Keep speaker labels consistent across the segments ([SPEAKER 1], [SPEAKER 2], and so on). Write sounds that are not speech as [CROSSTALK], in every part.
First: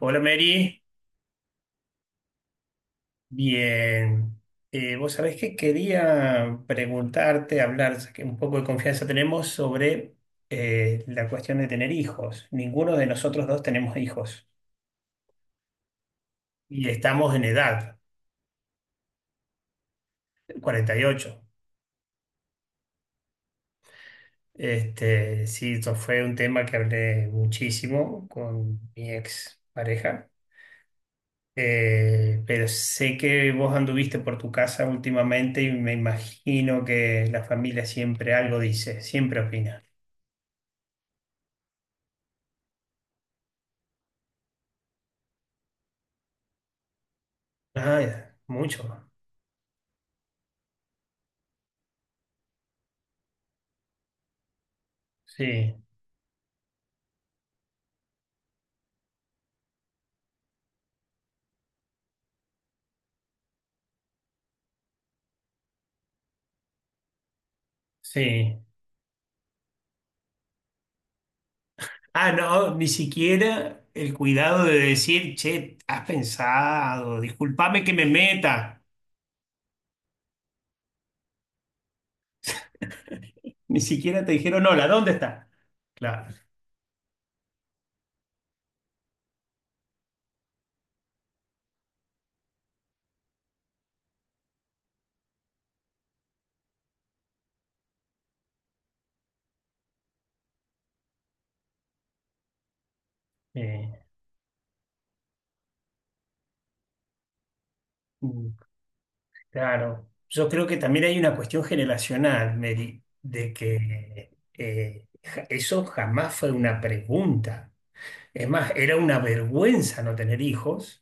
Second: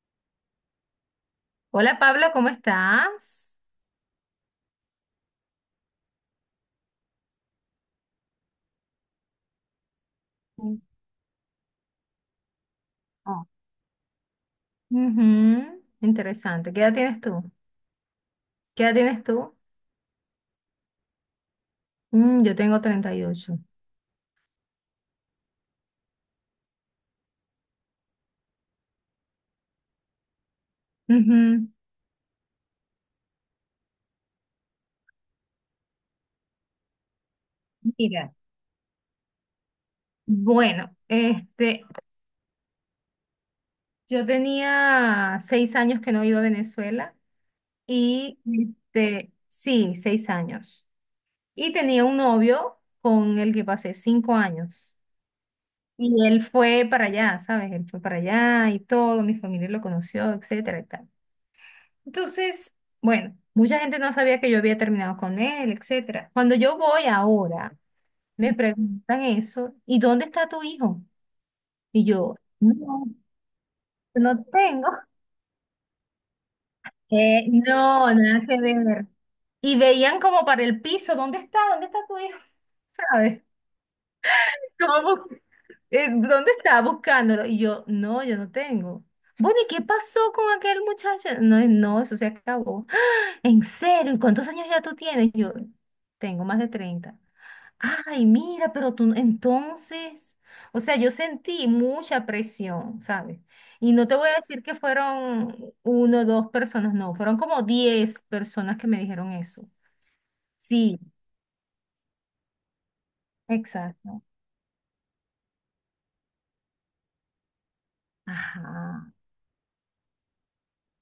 [SPEAKER 1] Hola Mary,
[SPEAKER 2] Hola Pablo, ¿cómo estás?
[SPEAKER 1] bien. Vos sabés que quería preguntarte, hablar, ya que un poco de confianza tenemos sobre
[SPEAKER 2] Sí.
[SPEAKER 1] la cuestión de tener hijos. Ninguno de
[SPEAKER 2] Ah.
[SPEAKER 1] nosotros dos tenemos hijos
[SPEAKER 2] Ujú. Interesante. ¿Qué
[SPEAKER 1] y
[SPEAKER 2] edad tienes
[SPEAKER 1] estamos en
[SPEAKER 2] tú?
[SPEAKER 1] edad,
[SPEAKER 2] ¿Qué edad tienes tú?
[SPEAKER 1] 48.
[SPEAKER 2] Yo tengo 38.
[SPEAKER 1] Este, sí, esto fue un tema que hablé muchísimo con mi ex pareja.
[SPEAKER 2] Ujú.
[SPEAKER 1] Pero sé que vos anduviste por tu casa últimamente y me imagino que la familia
[SPEAKER 2] Mira,
[SPEAKER 1] siempre algo dice, siempre opina.
[SPEAKER 2] bueno, este, yo tenía 6 años que no iba a Venezuela
[SPEAKER 1] Ah, ya,
[SPEAKER 2] y
[SPEAKER 1] mucho.
[SPEAKER 2] este, sí, 6 años. Y tenía un novio con el que pasé 5 años.
[SPEAKER 1] Sí,
[SPEAKER 2] Y él fue para allá, ¿sabes? Él fue para allá y todo, mi familia lo conoció, etcétera y tal. Entonces, bueno, mucha gente no sabía que yo había terminado con él, etcétera. Cuando yo voy ahora, me
[SPEAKER 1] sí.
[SPEAKER 2] preguntan eso, ¿y dónde está tu hijo? Y
[SPEAKER 1] Ah,
[SPEAKER 2] yo,
[SPEAKER 1] no, ni
[SPEAKER 2] no,
[SPEAKER 1] siquiera el
[SPEAKER 2] no
[SPEAKER 1] cuidado de
[SPEAKER 2] tengo.
[SPEAKER 1] decir, che, has pensado,
[SPEAKER 2] Eh,
[SPEAKER 1] discúlpame que me
[SPEAKER 2] no, nada que
[SPEAKER 1] meta.
[SPEAKER 2] ver. Y veían como para el piso, ¿dónde está? ¿Dónde está tu hijo? ¿Sabes?
[SPEAKER 1] [LAUGHS] Ni siquiera te dijeron,
[SPEAKER 2] [LAUGHS]
[SPEAKER 1] hola,
[SPEAKER 2] Como
[SPEAKER 1] ¿dónde
[SPEAKER 2] bu-
[SPEAKER 1] está? Claro.
[SPEAKER 2] ¿Dónde está? Buscándolo. Y yo, no, yo no tengo. Bueno, ¿y qué pasó con aquel muchacho? No, no, eso se acabó. "¡Ah! ¿En serio? ¿Y cuántos años ya tú tienes?" Y yo, tengo más de 30. Ay, mira, pero tú entonces, o sea, yo sentí mucha presión, ¿sabes? Y
[SPEAKER 1] eh,
[SPEAKER 2] no te voy a decir que fueron uno o dos personas, no, fueron como diez
[SPEAKER 1] mm,
[SPEAKER 2] personas que me dijeron eso.
[SPEAKER 1] claro. Yo creo que
[SPEAKER 2] Sí,
[SPEAKER 1] también hay una cuestión generacional, Mary, de
[SPEAKER 2] exacto.
[SPEAKER 1] que eso jamás fue una pregunta. Es más, era
[SPEAKER 2] Ajá,
[SPEAKER 1] una vergüenza no tener hijos.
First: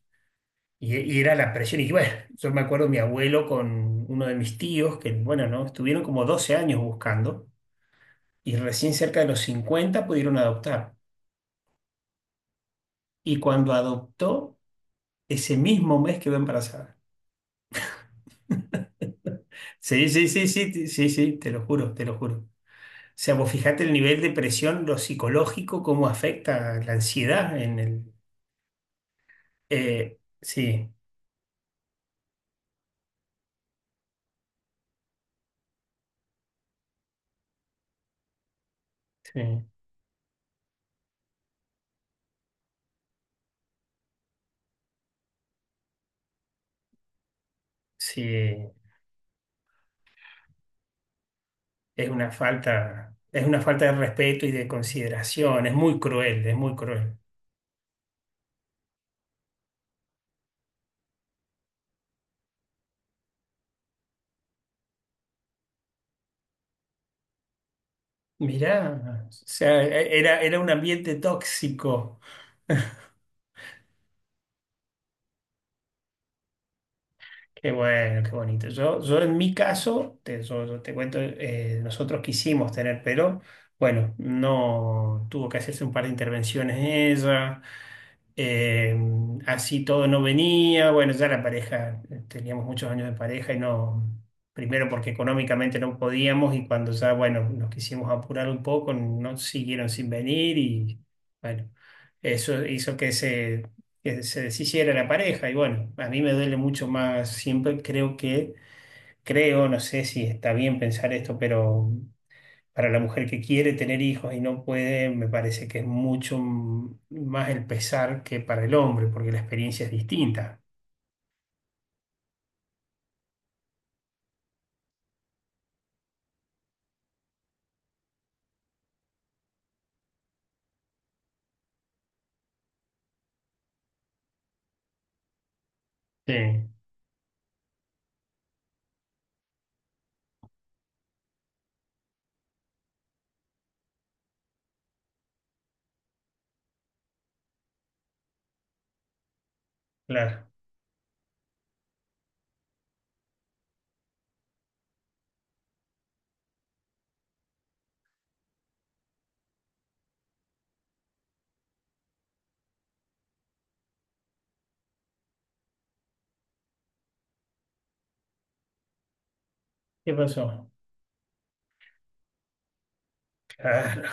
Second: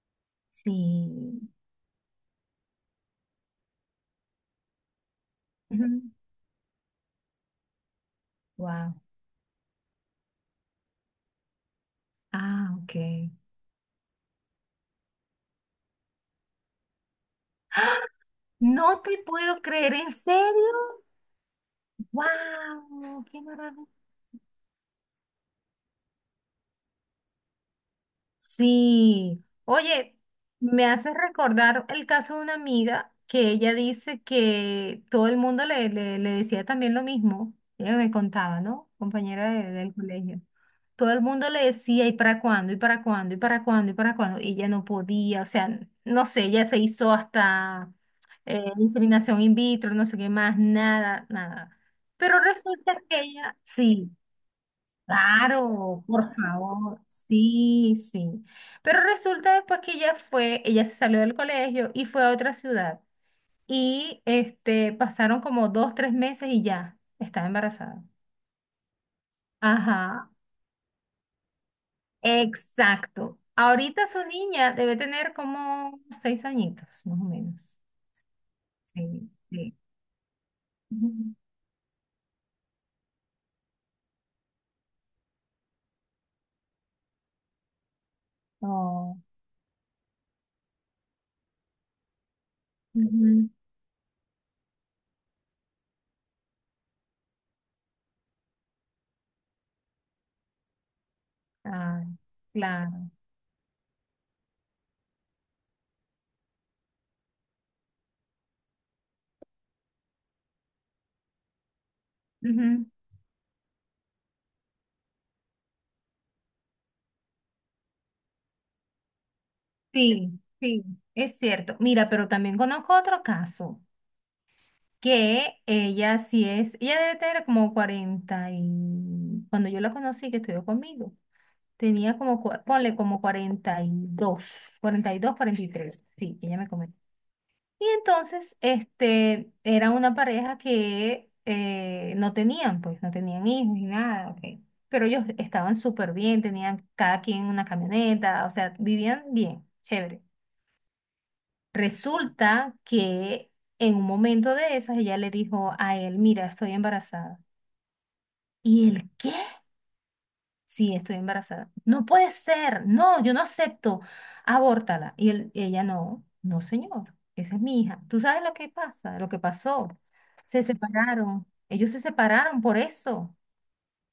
[SPEAKER 1] Y era
[SPEAKER 2] sí.
[SPEAKER 1] la presión. Y bueno, yo me acuerdo mi abuelo con uno de mis tíos, que bueno, ¿no? Estuvieron como 12 años buscando y recién
[SPEAKER 2] Wow.
[SPEAKER 1] cerca de los 50 pudieron adoptar.
[SPEAKER 2] Ah, ok.
[SPEAKER 1] Y cuando adoptó, ese mismo mes quedó embarazada.
[SPEAKER 2] ¡Ah! No te puedo creer,
[SPEAKER 1] Sí,
[SPEAKER 2] ¿en
[SPEAKER 1] sí, sí,
[SPEAKER 2] serio?
[SPEAKER 1] sí, sí, sí, sí, te lo juro, te lo juro. O
[SPEAKER 2] Wow,
[SPEAKER 1] sea,
[SPEAKER 2] qué
[SPEAKER 1] vos fijate
[SPEAKER 2] maravilla.
[SPEAKER 1] el nivel de presión, lo psicológico, cómo afecta la ansiedad en el...
[SPEAKER 2] Sí, oye,
[SPEAKER 1] eh,
[SPEAKER 2] me
[SPEAKER 1] sí,
[SPEAKER 2] hace recordar el caso de una amiga que ella dice que todo el mundo le decía también lo mismo. Ella me contaba, ¿no? Compañera
[SPEAKER 1] sí,
[SPEAKER 2] del colegio. Todo el mundo le decía, ¿y para cuándo? ¿Y para cuándo? ¿Y para cuándo? ¿Y para cuándo? Y ella no podía, o sea, no sé, ella se hizo hasta
[SPEAKER 1] sí,
[SPEAKER 2] inseminación in vitro, no sé qué más, nada, nada. Pero resulta que
[SPEAKER 1] es
[SPEAKER 2] ella,
[SPEAKER 1] una falta de
[SPEAKER 2] sí.
[SPEAKER 1] respeto y de consideración, es muy
[SPEAKER 2] Claro, por
[SPEAKER 1] cruel, es muy
[SPEAKER 2] favor,
[SPEAKER 1] cruel.
[SPEAKER 2] sí, sí. Pero resulta después que ella se salió del colegio y fue a otra ciudad. Y este, pasaron como dos, tres meses y ya estaba embarazada.
[SPEAKER 1] Mirá, o sea,
[SPEAKER 2] Ajá,
[SPEAKER 1] era un ambiente tóxico.
[SPEAKER 2] exacto. Ahorita su niña debe tener como 6 añitos, más o
[SPEAKER 1] Qué
[SPEAKER 2] menos.
[SPEAKER 1] bueno, qué bonito. Yo
[SPEAKER 2] Sí,
[SPEAKER 1] en mi
[SPEAKER 2] sí.
[SPEAKER 1] caso, yo te cuento,
[SPEAKER 2] Ujú.
[SPEAKER 1] nosotros quisimos tener, pero bueno, no tuvo que hacerse un par de intervenciones ella, eh,
[SPEAKER 2] Oh,
[SPEAKER 1] así todo no venía, bueno, ya la pareja, teníamos muchos años de
[SPEAKER 2] ujú.
[SPEAKER 1] pareja y no, primero porque económicamente no podíamos y cuando ya, bueno, nos quisimos apurar un poco, no siguieron sin venir y bueno,
[SPEAKER 2] Ay,
[SPEAKER 1] eso hizo
[SPEAKER 2] claro.
[SPEAKER 1] que se deshiciera la pareja. Y bueno, a mí me duele mucho más, siempre creo, no sé si está bien pensar esto, pero
[SPEAKER 2] Ujú.
[SPEAKER 1] para la mujer que quiere tener hijos y no puede, me parece que es mucho más el pesar que para el hombre, porque la experiencia es
[SPEAKER 2] Sí,
[SPEAKER 1] distinta.
[SPEAKER 2] sí, es cierto. Mira, pero también conozco otro caso. Que ella sí es, ella debe tener como 40 y cuando yo la conocí que estudió conmigo, tenía como, ponle como cuarenta y dos, 43,
[SPEAKER 1] Sí,
[SPEAKER 2] sí, ella me comentó. Y entonces, este, era una pareja que no tenían, pues, no tenían hijos ni nada, ok. Pero ellos estaban súper bien, tenían cada quien una camioneta, o sea, vivían bien, chévere.
[SPEAKER 1] claro.
[SPEAKER 2] Resulta que en un momento de esas ella le dijo a él, mira, estoy embarazada. ¿Y él qué? Sí, estoy embarazada. No puede ser, no, yo no acepto, abórtala. Y él, ella no, no señor, esa es mi hija. ¿Tú sabes lo que pasa, lo que pasó?
[SPEAKER 1] ¿Qué
[SPEAKER 2] Se
[SPEAKER 1] pasó?
[SPEAKER 2] separaron, ellos se separaron por eso.
[SPEAKER 1] Claro,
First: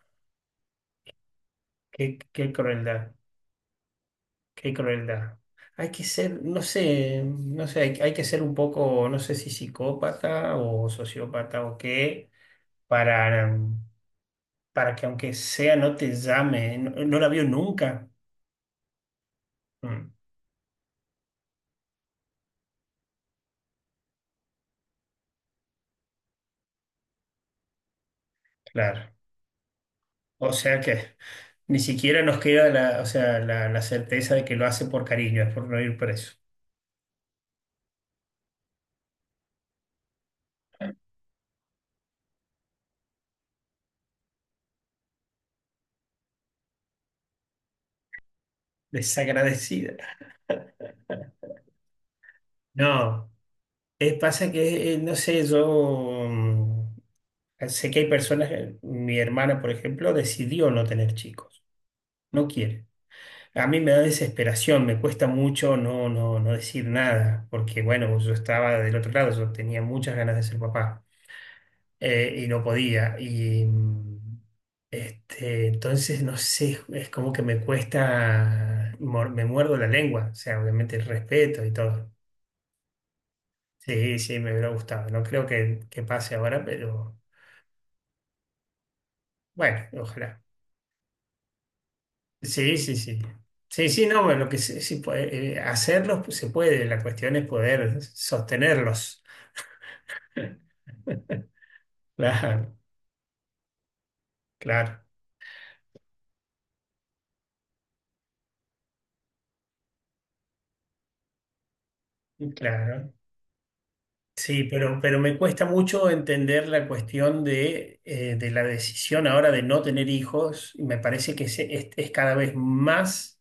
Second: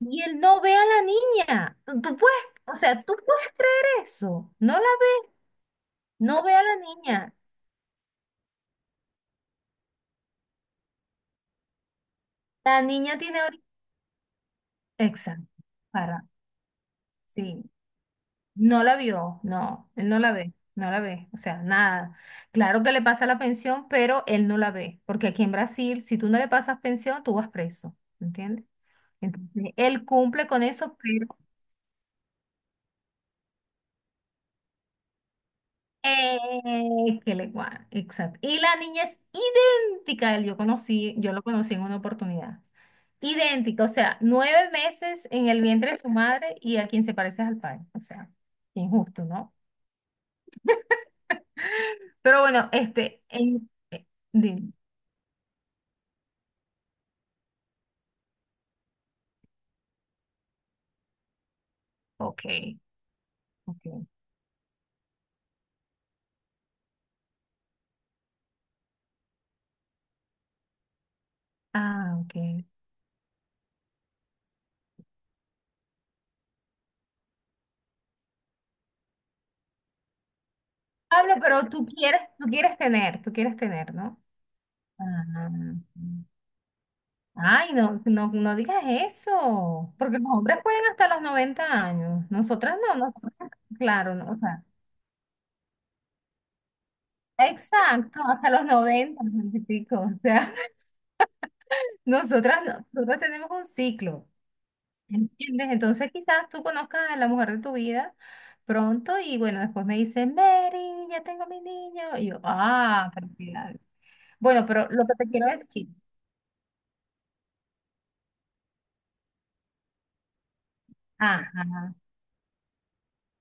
[SPEAKER 2] Y él no ve a la niña. Tú
[SPEAKER 1] qué,
[SPEAKER 2] tú puedes,
[SPEAKER 1] qué
[SPEAKER 2] o sea,
[SPEAKER 1] crueldad,
[SPEAKER 2] tú puedes creer eso.
[SPEAKER 1] qué
[SPEAKER 2] No la,
[SPEAKER 1] crueldad. Hay que ser,
[SPEAKER 2] no ve
[SPEAKER 1] no
[SPEAKER 2] a la
[SPEAKER 1] sé,
[SPEAKER 2] niña.
[SPEAKER 1] no sé, hay que ser un poco, no sé si psicópata o sociópata o qué,
[SPEAKER 2] La niña tiene
[SPEAKER 1] para,
[SPEAKER 2] ahorita.
[SPEAKER 1] para que aunque
[SPEAKER 2] Exacto.
[SPEAKER 1] sea no te
[SPEAKER 2] Para.
[SPEAKER 1] llame, no, no la vio
[SPEAKER 2] Sí.
[SPEAKER 1] nunca.
[SPEAKER 2] No la vio, no, él
[SPEAKER 1] Mm,
[SPEAKER 2] no la ve, no la ve, o sea, nada. Claro que le pasa la pensión, pero él no la ve, porque aquí en Brasil, si tú no le pasas pensión, tú vas preso, ¿entiendes?
[SPEAKER 1] claro.
[SPEAKER 2] Entonces, él cumple
[SPEAKER 1] O
[SPEAKER 2] con
[SPEAKER 1] sea
[SPEAKER 2] eso,
[SPEAKER 1] que
[SPEAKER 2] pero.
[SPEAKER 1] ni siquiera nos queda la, o sea, la certeza de que lo hace por cariño, es por no ir preso.
[SPEAKER 2] Exacto. Y la niña es idéntica a él, yo lo conocí en una oportunidad. Idéntica, o sea, 9 meses en el vientre de su madre y a quien se parece es al padre, o sea, injusto, ¿no?
[SPEAKER 1] Desagradecida.
[SPEAKER 2] Pero bueno, este,
[SPEAKER 1] No, pasa
[SPEAKER 2] dime,
[SPEAKER 1] que, no sé, sé que hay personas, mi hermana, por ejemplo, decidió no tener chicos, no
[SPEAKER 2] ok.
[SPEAKER 1] quiere. A mí me da
[SPEAKER 2] Okay.
[SPEAKER 1] desesperación, me cuesta mucho no decir nada, porque bueno, yo estaba del otro lado, yo tenía muchas ganas de ser papá.
[SPEAKER 2] Ah,
[SPEAKER 1] Y no
[SPEAKER 2] ok.
[SPEAKER 1] podía. Y entonces, no sé, es como que me cuesta, me muerdo la lengua, o sea, obviamente el
[SPEAKER 2] Pablo,
[SPEAKER 1] respeto
[SPEAKER 2] pero
[SPEAKER 1] y
[SPEAKER 2] tú
[SPEAKER 1] todo.
[SPEAKER 2] quieres, tú quieres tener, tú quieres tener,
[SPEAKER 1] Sí,
[SPEAKER 2] ¿no?
[SPEAKER 1] sí, me hubiera gustado. No creo
[SPEAKER 2] Ah.
[SPEAKER 1] que pase ahora, pero
[SPEAKER 2] Ay, no, no, no digas
[SPEAKER 1] bueno,
[SPEAKER 2] eso, porque los
[SPEAKER 1] ojalá.
[SPEAKER 2] hombres pueden hasta los 90 años,
[SPEAKER 1] Sí,
[SPEAKER 2] nosotras no,
[SPEAKER 1] sí, sí.
[SPEAKER 2] nosotras,
[SPEAKER 1] Sí, sí,
[SPEAKER 2] claro,
[SPEAKER 1] no,
[SPEAKER 2] no, o
[SPEAKER 1] bueno, lo que
[SPEAKER 2] sea,
[SPEAKER 1] sí, sí puede, hacerlos pues, se puede, la cuestión es poder
[SPEAKER 2] exacto, hasta los 90,
[SPEAKER 1] sostenerlos.
[SPEAKER 2] noventa y pico, o sea, [LAUGHS]
[SPEAKER 1] [LAUGHS]
[SPEAKER 2] nosotras
[SPEAKER 1] Claro,
[SPEAKER 2] no, nosotras tenemos un ciclo.
[SPEAKER 1] claro,
[SPEAKER 2] ¿Entiendes? Entonces quizás tú conozcas a la mujer de tu vida pronto y bueno, después me dice, Mary, ya tengo mi niño. Y yo, ah,
[SPEAKER 1] claro.
[SPEAKER 2] felicidades.
[SPEAKER 1] Sí,
[SPEAKER 2] Bueno, pero lo que
[SPEAKER 1] pero
[SPEAKER 2] te
[SPEAKER 1] me
[SPEAKER 2] quiero
[SPEAKER 1] cuesta
[SPEAKER 2] decir,
[SPEAKER 1] mucho entender la cuestión de la decisión ahora de no tener hijos. Y Me parece que
[SPEAKER 2] ajá,
[SPEAKER 1] es cada vez más,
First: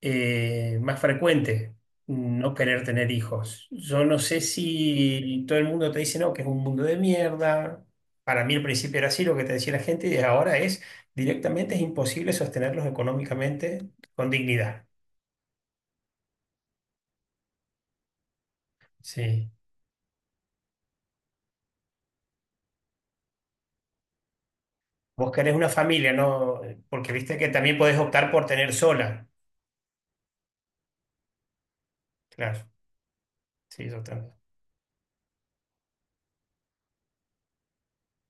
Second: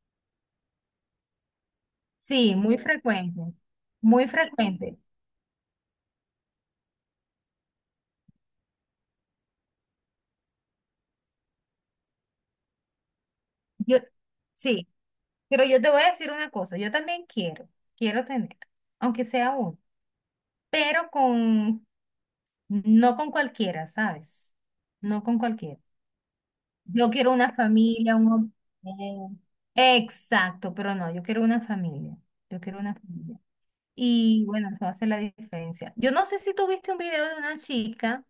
[SPEAKER 1] más frecuente no
[SPEAKER 2] sí, muy
[SPEAKER 1] querer tener
[SPEAKER 2] frecuente,
[SPEAKER 1] hijos. Yo no
[SPEAKER 2] muy
[SPEAKER 1] sé
[SPEAKER 2] frecuente.
[SPEAKER 1] si todo el mundo te dice no, que es un mundo de mierda. Para mí al principio era así lo que te decía la gente y ahora es directamente es imposible sostenerlos económicamente
[SPEAKER 2] Yo,
[SPEAKER 1] con dignidad.
[SPEAKER 2] sí, pero yo te voy a decir una cosa, yo también quiero tener, aunque
[SPEAKER 1] Sí.
[SPEAKER 2] sea uno, pero con, no con cualquiera, ¿sabes? No
[SPEAKER 1] Vos
[SPEAKER 2] con
[SPEAKER 1] querés una
[SPEAKER 2] cualquiera.
[SPEAKER 1] familia, ¿no?
[SPEAKER 2] Yo
[SPEAKER 1] Porque
[SPEAKER 2] quiero
[SPEAKER 1] viste que
[SPEAKER 2] una
[SPEAKER 1] también podés
[SPEAKER 2] familia, un...
[SPEAKER 1] optar por tener sola.
[SPEAKER 2] hom- eh, Exacto, pero no, yo quiero una familia. Yo
[SPEAKER 1] Claro.
[SPEAKER 2] quiero una familia.
[SPEAKER 1] Sí, yo también.
[SPEAKER 2] Y bueno, eso hace la diferencia. Yo no sé si tuviste un video de una chica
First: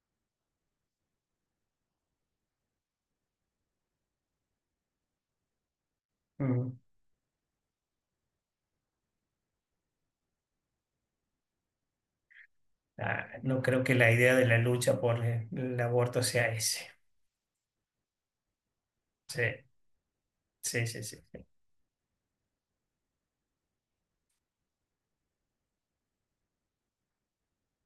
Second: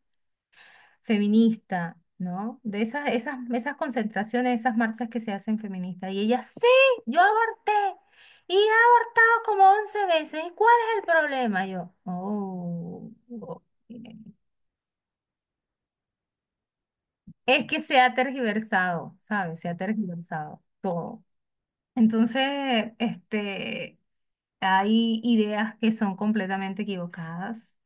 [SPEAKER 2] feminista, ¿no? De esas concentraciones, esas marchas que se hacen feministas. Y ella, sí,
[SPEAKER 1] Mm.
[SPEAKER 2] yo aborté. Y he abortado como 11 veces. ¿Y cuál es el problema? Yo, oh,
[SPEAKER 1] Ah, no
[SPEAKER 2] ok".
[SPEAKER 1] creo que la idea de la lucha por el aborto sea ese.
[SPEAKER 2] Es que se ha tergiversado,
[SPEAKER 1] Sí,
[SPEAKER 2] ¿sabes? Se ha tergiversado
[SPEAKER 1] sí, sí, sí.
[SPEAKER 2] todo. Entonces, este, hay ideas que son completamente equivocadas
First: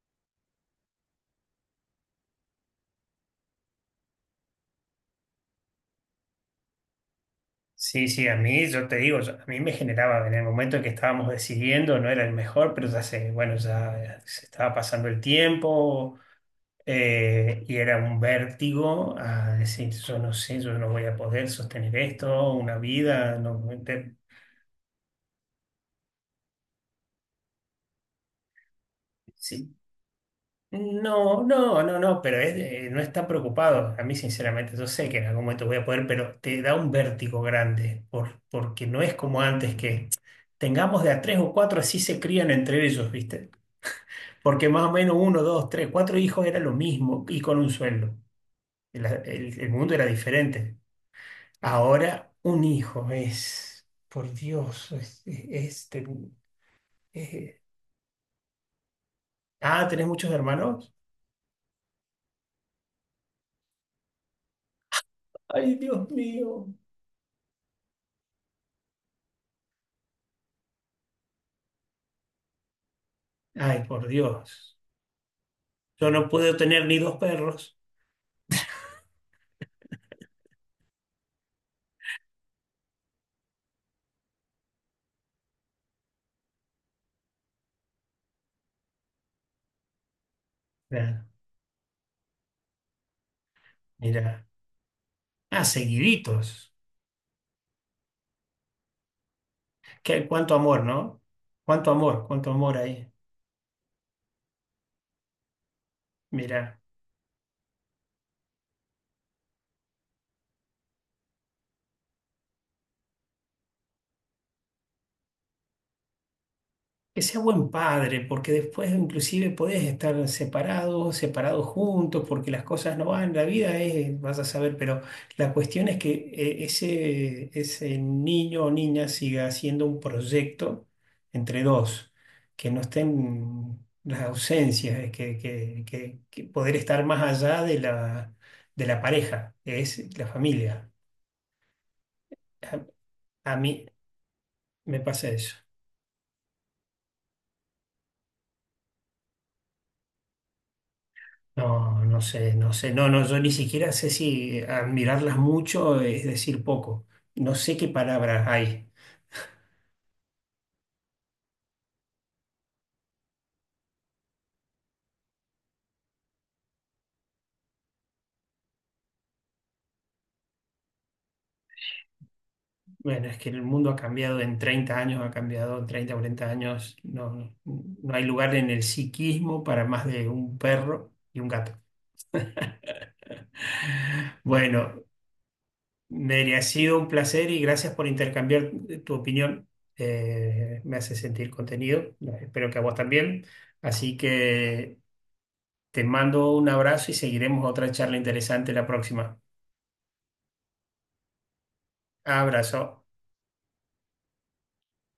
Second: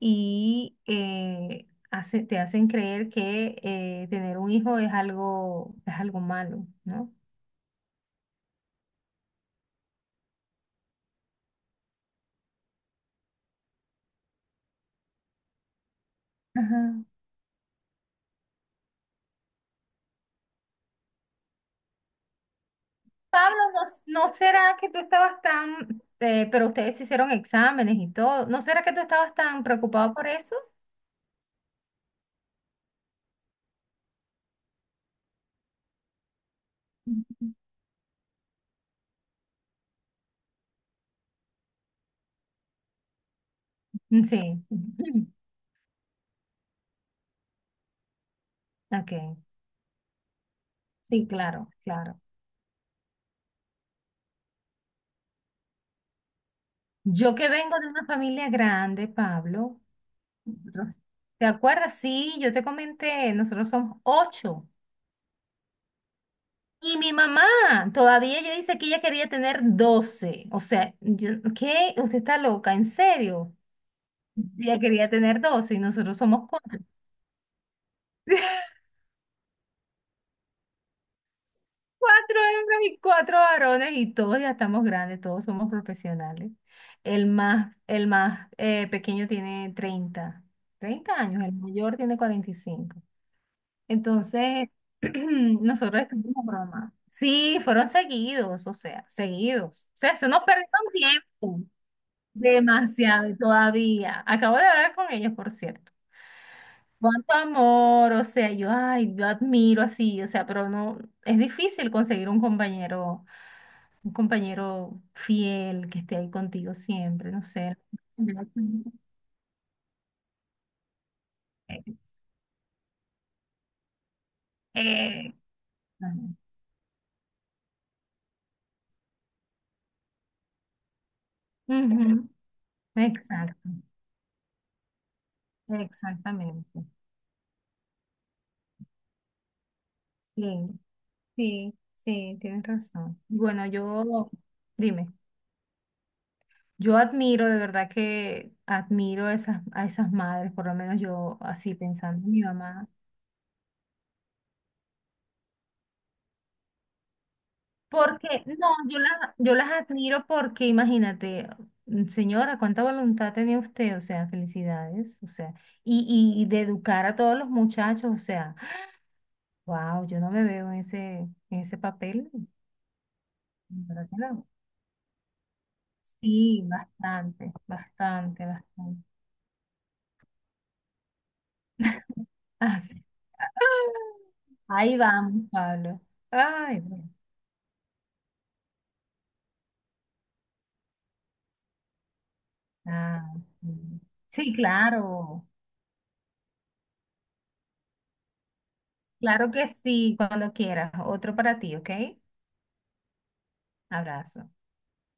[SPEAKER 2] y te hacen creer que tener un hijo es algo malo, ¿no?
[SPEAKER 1] Sí, sí, sí, a mí, yo te digo, a mí me generaba en el momento en que estábamos decidiendo, no era el mejor, pero ya sé, bueno, ya se estaba pasando el tiempo
[SPEAKER 2] Ajá.
[SPEAKER 1] y era un vértigo a decir, yo no sé, yo no voy a poder sostener esto, una vida,
[SPEAKER 2] Pablo,
[SPEAKER 1] no,
[SPEAKER 2] ¿no, no será que tú estabas tan, pero ustedes hicieron exámenes y todo, ¿no será que tú estabas tan
[SPEAKER 1] sí,
[SPEAKER 2] preocupado por eso?
[SPEAKER 1] no, no, no, no, pero es no están preocupados. A mí, sinceramente, yo sé que en algún momento voy a poder, pero te da un vértigo grande por, porque no es como antes que tengamos de a tres o cuatro, así se crían entre ellos, ¿viste?
[SPEAKER 2] Ujú. Sí.
[SPEAKER 1] Porque más o menos
[SPEAKER 2] [LAUGHS]
[SPEAKER 1] uno, dos, tres, cuatro hijos era lo mismo y con un sueldo.
[SPEAKER 2] Ok,
[SPEAKER 1] El mundo era diferente.
[SPEAKER 2] sí, claro, claro.
[SPEAKER 1] Ahora, un hijo es, por Dios, es- es-
[SPEAKER 2] Yo que
[SPEAKER 1] eh,
[SPEAKER 2] vengo de una familia grande, Pablo,
[SPEAKER 1] ah, ¿tenés muchos hermanos?
[SPEAKER 2] nosotros- ¿te acuerdas? Sí, yo te comenté, nosotros somos ocho.
[SPEAKER 1] Ay, Dios mío.
[SPEAKER 2] Y mi mamá todavía ella dice que ella quería tener 12. O sea, ¿qué? Usted está loca, ¿en serio?
[SPEAKER 1] Ay, por Dios.
[SPEAKER 2] Ella quería tener doce y
[SPEAKER 1] Yo
[SPEAKER 2] nosotros
[SPEAKER 1] no
[SPEAKER 2] somos
[SPEAKER 1] pude
[SPEAKER 2] cuatro.
[SPEAKER 1] tener ni dos perros.
[SPEAKER 2] [LAUGHS] Cuatro hembras y cuatro varones y todos ya estamos grandes, todos somos profesionales. El más pequeño tiene treinta
[SPEAKER 1] Claro,
[SPEAKER 2] años, el mayor tiene 45.
[SPEAKER 1] mira.
[SPEAKER 2] Entonces, [CLEARS THROAT]
[SPEAKER 1] Ah,
[SPEAKER 2] nosotros estamos como
[SPEAKER 1] seguiditos.
[SPEAKER 2] broma. Sí, fueron seguidos. O sea,
[SPEAKER 1] Qué,
[SPEAKER 2] se nos
[SPEAKER 1] cuánto
[SPEAKER 2] perdió
[SPEAKER 1] amor,
[SPEAKER 2] un
[SPEAKER 1] ¿no?
[SPEAKER 2] tiempo.
[SPEAKER 1] Cuánto amor ahí.
[SPEAKER 2] Demasiado y todavía. Acabo de hablar con ellos, por cierto.
[SPEAKER 1] Mira.
[SPEAKER 2] Cuánto amor, o sea, yo admiro así, o sea, pero no, es difícil conseguir un compañero fiel que esté ahí contigo
[SPEAKER 1] Que
[SPEAKER 2] siempre,
[SPEAKER 1] sea
[SPEAKER 2] no
[SPEAKER 1] buen
[SPEAKER 2] sé.
[SPEAKER 1] padre, porque después
[SPEAKER 2] [LAUGHS]
[SPEAKER 1] inclusive podés estar separados, separados
[SPEAKER 2] Eh,
[SPEAKER 1] juntos, porque las cosas no van, la vida es, vas a saber, pero
[SPEAKER 2] eh,
[SPEAKER 1] la cuestión es que ese, ese niño o niña siga haciendo un proyecto entre dos,
[SPEAKER 2] ujú,
[SPEAKER 1] que no
[SPEAKER 2] Exacto,
[SPEAKER 1] estén las ausencias, que poder
[SPEAKER 2] exactamente.
[SPEAKER 1] estar más allá de la pareja, que es la
[SPEAKER 2] Sí.
[SPEAKER 1] familia.
[SPEAKER 2] Sí, sí, tienes
[SPEAKER 1] A,
[SPEAKER 2] razón.
[SPEAKER 1] a
[SPEAKER 2] Bueno,
[SPEAKER 1] mí me
[SPEAKER 2] dime,
[SPEAKER 1] pasa eso.
[SPEAKER 2] yo admiro, de verdad que admiro a esas madres, por lo menos yo así
[SPEAKER 1] No, no
[SPEAKER 2] pensando, en mi
[SPEAKER 1] sé, no
[SPEAKER 2] mamá.
[SPEAKER 1] sé. No, no, yo ni siquiera sé si admirarlas mucho es decir poco. No sé qué
[SPEAKER 2] Porque,
[SPEAKER 1] palabras
[SPEAKER 2] no,
[SPEAKER 1] hay.
[SPEAKER 2] yo las admiro porque, imagínate, señora, cuánta voluntad tenía usted, o sea, felicidades, o sea, y de educar a todos los muchachos, o sea, wow, yo no me veo en ese, papel,
[SPEAKER 1] Bueno, es que el mundo ha
[SPEAKER 2] ¿verdad que
[SPEAKER 1] cambiado
[SPEAKER 2] no?
[SPEAKER 1] en 30 años, ha cambiado en 30, cuarenta
[SPEAKER 2] Sí,
[SPEAKER 1] años. No,
[SPEAKER 2] bastante,
[SPEAKER 1] no hay
[SPEAKER 2] bastante,
[SPEAKER 1] lugar en el
[SPEAKER 2] bastante.
[SPEAKER 1] psiquismo para más de un perro y un gato.
[SPEAKER 2] [LAUGHS] Así. Ahí
[SPEAKER 1] Bueno,
[SPEAKER 2] vamos, Pablo.
[SPEAKER 1] Mary, ha
[SPEAKER 2] Ay,
[SPEAKER 1] sido un
[SPEAKER 2] bueno.
[SPEAKER 1] placer y gracias por intercambiar tu opinión. Me hace sentir contenido. Espero que a vos
[SPEAKER 2] Ah,
[SPEAKER 1] también.
[SPEAKER 2] sí.
[SPEAKER 1] Así
[SPEAKER 2] Sí,
[SPEAKER 1] que
[SPEAKER 2] claro.
[SPEAKER 1] te mando un abrazo y seguiremos otra charla interesante la próxima.
[SPEAKER 2] Claro que sí, cuando quieras. Otro para ti, ¿ok?
[SPEAKER 1] Abrazo.
[SPEAKER 2] Abrazo.